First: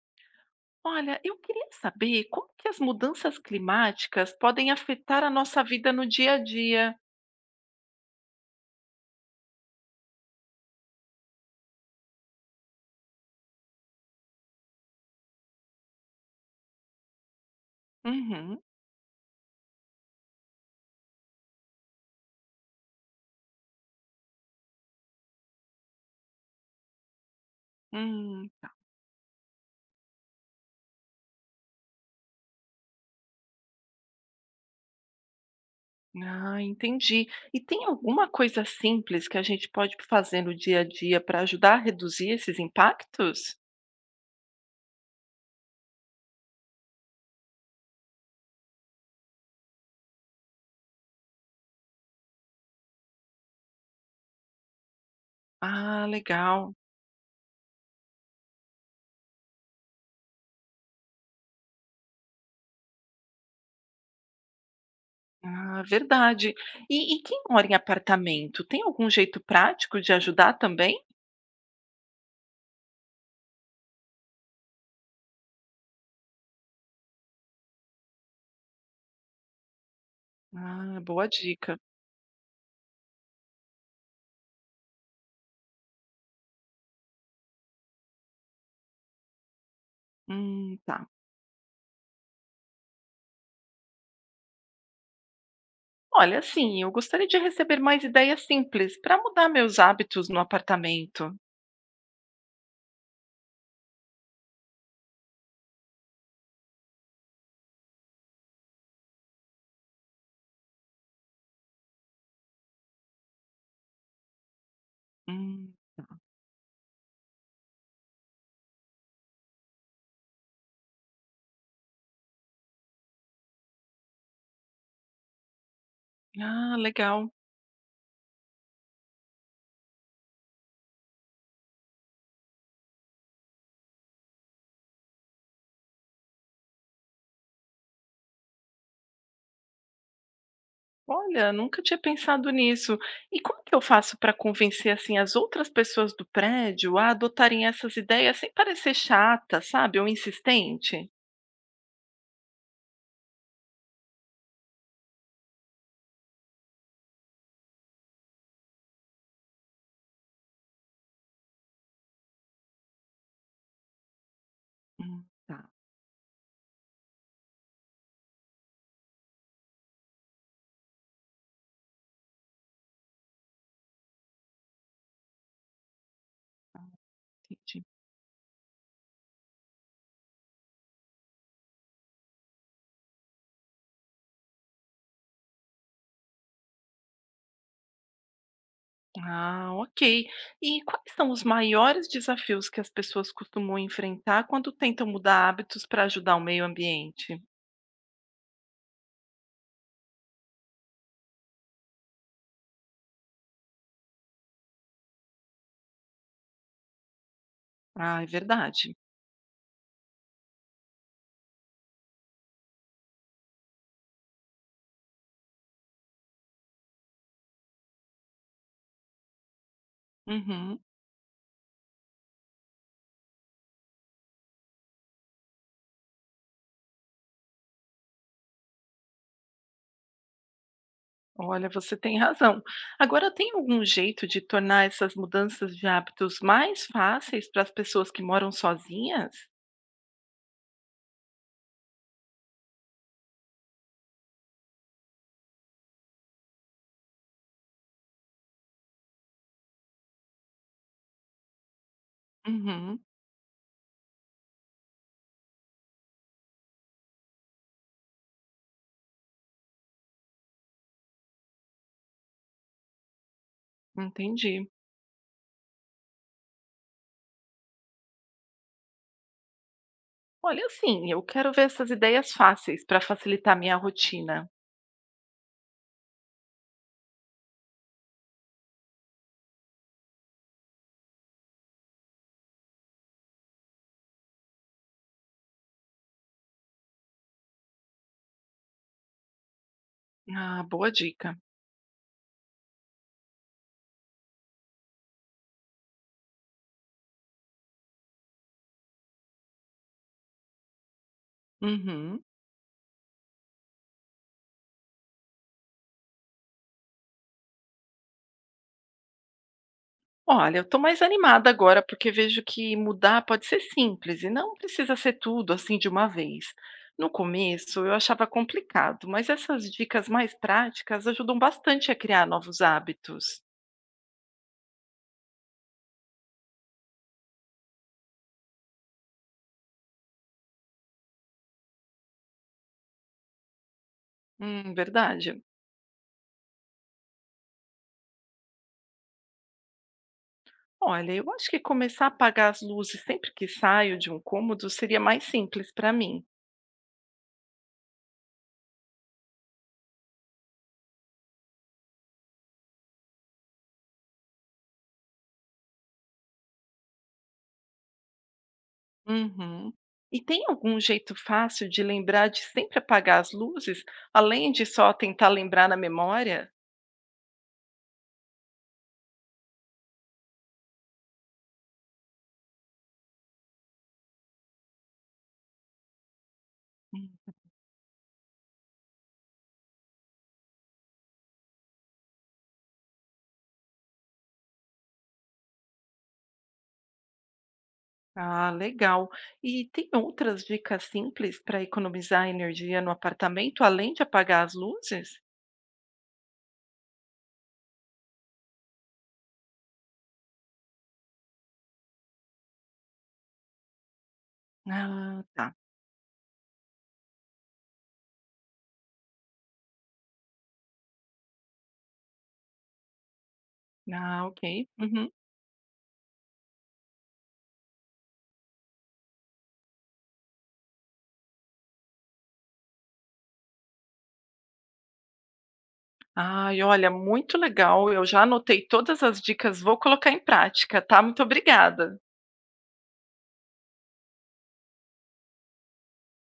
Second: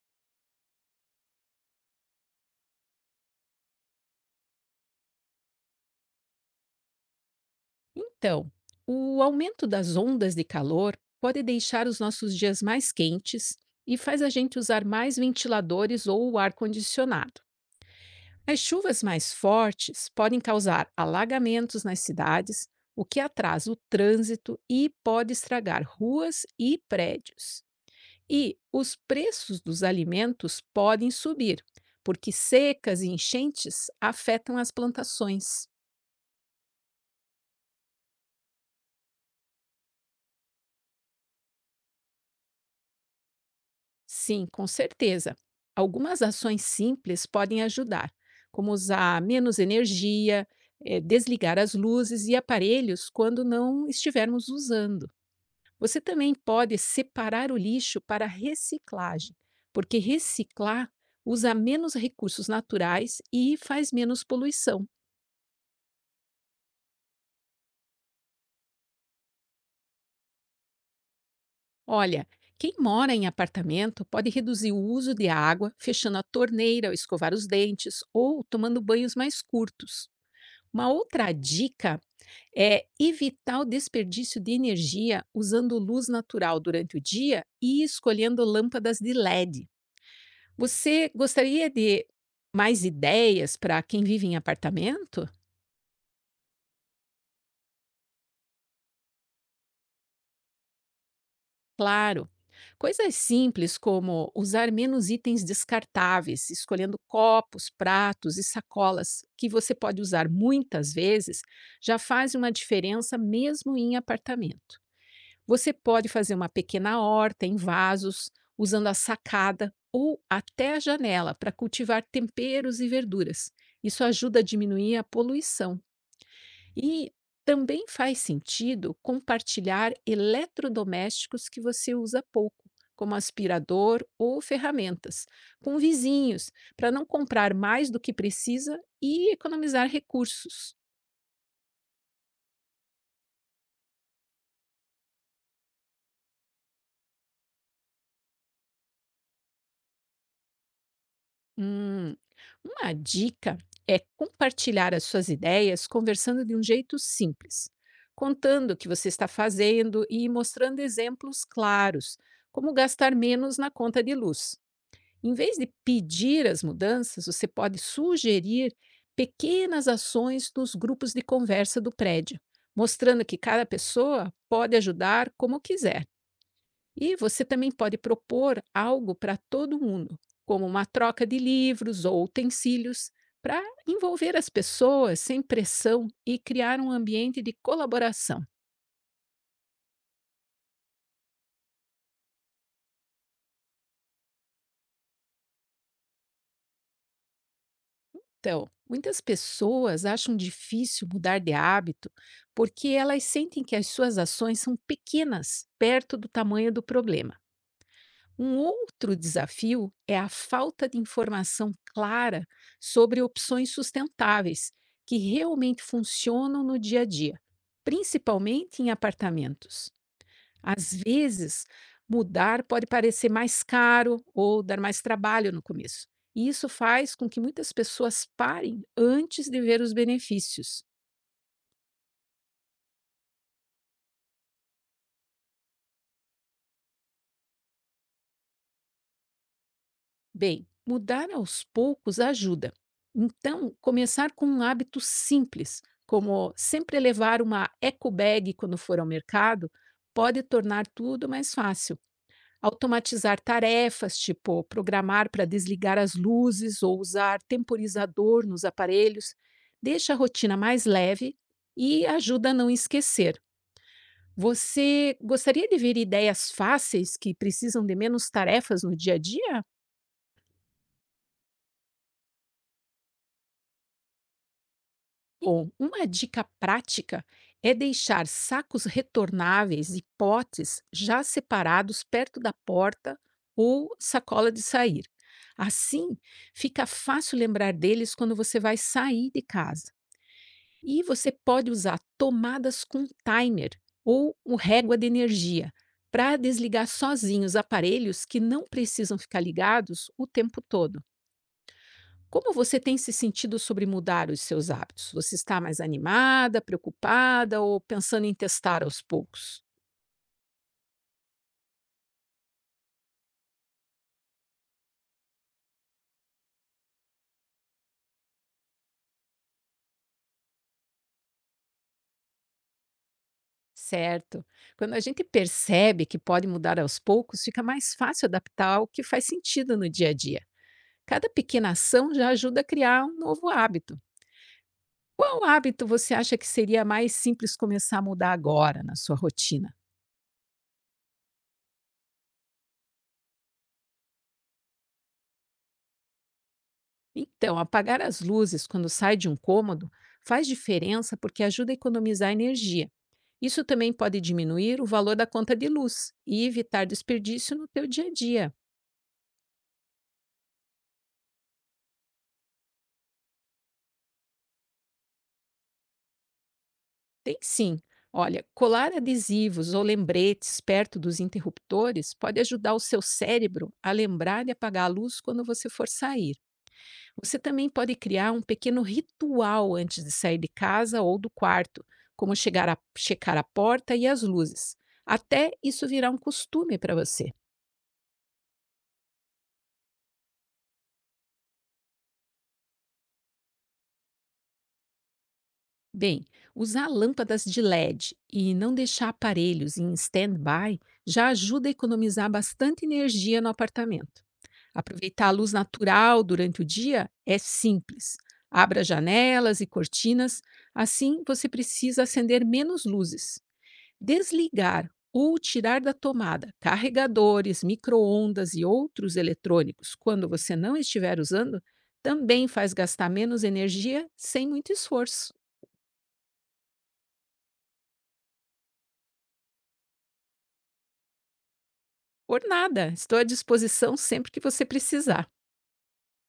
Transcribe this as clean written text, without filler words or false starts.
Olha, eu queria saber como que as mudanças climáticas podem afetar a nossa vida no dia a dia. Então, o aumento das ondas de calor pode deixar os nossos dias mais quentes e faz a gente usar mais ventiladores ou o ar-condicionado. Uhum, As chuvas mais fortes podem causar alagamentos nas cidades, o que atrasa o trânsito e pode estragar ruas e prédios. hum. E os preços dos alimentos podem subir, porque secas e enchentes afetam as plantações. Ah, entendi. E tem alguma coisa simples que a gente pode fazer no dia a dia para ajudar a reduzir esses impactos? Sim, com certeza. Algumas ações simples podem ajudar, como usar menos energia, desligar as luzes e aparelhos quando não estivermos usando. Você Ah, também legal. pode separar o lixo para reciclagem, porque reciclar usa menos recursos naturais e faz menos poluição. Ah, verdade. E quem mora em apartamento, tem algum jeito prático de ajudar também? Olha, quem mora em apartamento pode reduzir o uso de água, fechando a torneira ao escovar os dentes ou tomando banhos mais curtos. Uma Ah, boa outra dica. dica é evitar o desperdício de energia usando luz natural durante o dia e escolhendo lâmpadas de LED. Tá. Você gostaria de mais ideias para quem vive em apartamento? Olha, assim, eu gostaria de receber mais ideias simples para mudar meus hábitos no apartamento. Claro! Coisas simples como usar menos itens descartáveis, escolhendo copos, pratos e sacolas que você pode usar muitas vezes, já faz uma diferença mesmo em apartamento. Você Hum, pode fazer uma pequena horta em vasos, usando a sacada ou até a janela para cultivar temperos e verduras. Isso ajuda a diminuir a poluição. ah, E legal. também faz sentido compartilhar eletrodomésticos que você usa pouco, como aspirador ou ferramentas, com vizinhos, para não comprar mais do que precisa e economizar recursos. Olha, nunca tinha pensado nisso. E como que eu faço para convencer assim as outras pessoas do prédio a adotarem essas ideias sem parecer chata, sabe, ou insistente? Hum, uma dica é compartilhar as suas ideias conversando de um jeito simples, contando o que você está fazendo e mostrando exemplos claros, como gastar menos na conta de luz. Em vez Tá, de pedir as mudanças, você pode sugerir pequenas ações nos grupos de conversa do prédio, mostrando que cada pessoa pode ajudar como quiser. E você também entendi. pode propor algo para todo mundo, como uma troca de livros ou utensílios, para envolver as pessoas sem pressão e criar um ambiente de colaboração. Ah, ok. E quais são os maiores desafios que as pessoas costumam enfrentar quando tentam mudar hábitos para ajudar o meio ambiente? Então, muitas pessoas acham difícil mudar de hábito porque elas sentem que as suas ações são pequenas perto do tamanho do problema. Ah, é Um verdade. outro desafio é a falta de informação clara sobre opções sustentáveis que realmente funcionam no dia a dia, principalmente em apartamentos. Uhum. Às vezes, mudar pode parecer mais caro ou dar mais trabalho no começo. E isso faz com que muitas pessoas parem antes de ver os benefícios. Olha, você tem razão. Agora, tem algum jeito de tornar essas mudanças de hábitos mais fáceis para as pessoas que moram sozinhas? Bem, mudar aos poucos ajuda. Então, começar com um hábito simples, como sempre levar uma eco bag quando for ao mercado, pode tornar tudo mais fácil. Uhum, Automatizar tarefas, tipo programar para desligar as luzes ou usar temporizador nos aparelhos, deixa a rotina mais leve e ajuda a não esquecer. entendi. Você gostaria de ver ideias fáceis que precisam de menos tarefas no dia a dia? Olha, assim, eu quero ver essas ideias fáceis para facilitar minha rotina. Bom, uma dica prática é deixar sacos retornáveis e potes já separados perto da porta ou sacola de sair. Assim, fica fácil lembrar deles quando você vai sair de casa. Ah, boa E você dica. pode usar tomadas com timer ou um régua de energia para desligar sozinho os aparelhos que não precisam ficar ligados o tempo todo. Uhum. Como você tem se sentido sobre mudar os seus hábitos? Você está mais animada, preocupada ou pensando em testar aos poucos? Olha, eu estou mais animada agora porque vejo que mudar pode ser simples e não precisa ser tudo assim de uma vez. No começo eu achava complicado, mas essas dicas mais práticas ajudam bastante a criar novos hábitos. Certo. Quando a gente percebe que pode mudar aos poucos, fica mais fácil adaptar o que faz sentido no dia a dia. Cada pequena ação já ajuda a criar um novo hábito. Verdade. Qual hábito você acha que seria mais simples começar a mudar agora na sua rotina? Olha, eu acho que começar a apagar as luzes sempre que saio de um cômodo seria mais simples para mim. Então, apagar as luzes quando sai de um cômodo faz diferença porque ajuda a economizar energia. Isso também pode diminuir o valor da conta de luz e evitar desperdício no teu dia a dia. Uhum. E tem algum jeito fácil de lembrar de sempre apagar as luzes, além de só tentar lembrar na memória? Tem sim. Olha, colar adesivos ou lembretes perto dos interruptores pode ajudar o seu cérebro a lembrar de apagar a luz quando você for sair. Hum, Você também pode criar um pequeno ritual antes de sair de casa ou do quarto, como checar a porta e as luzes, até isso virar um costume para você. Ah, legal. E tem outras dicas simples para economizar energia no apartamento, além de apagar as luzes? Bem, usar lâmpadas de LED e não deixar aparelhos em stand-by já ajuda a economizar bastante energia no apartamento. Ah, Aproveitar a luz tá. natural durante o dia é simples. Abra janelas e cortinas, assim você precisa acender menos luzes. Ah, ok. Desligar Uhum. ou tirar da tomada carregadores, micro-ondas e outros eletrônicos quando você não estiver usando também faz gastar menos energia sem muito esforço. Ai, olha, muito legal. Eu já anotei todas as dicas, vou colocar em prática, tá? Muito obrigada. Por nada, estou à disposição sempre que você precisar.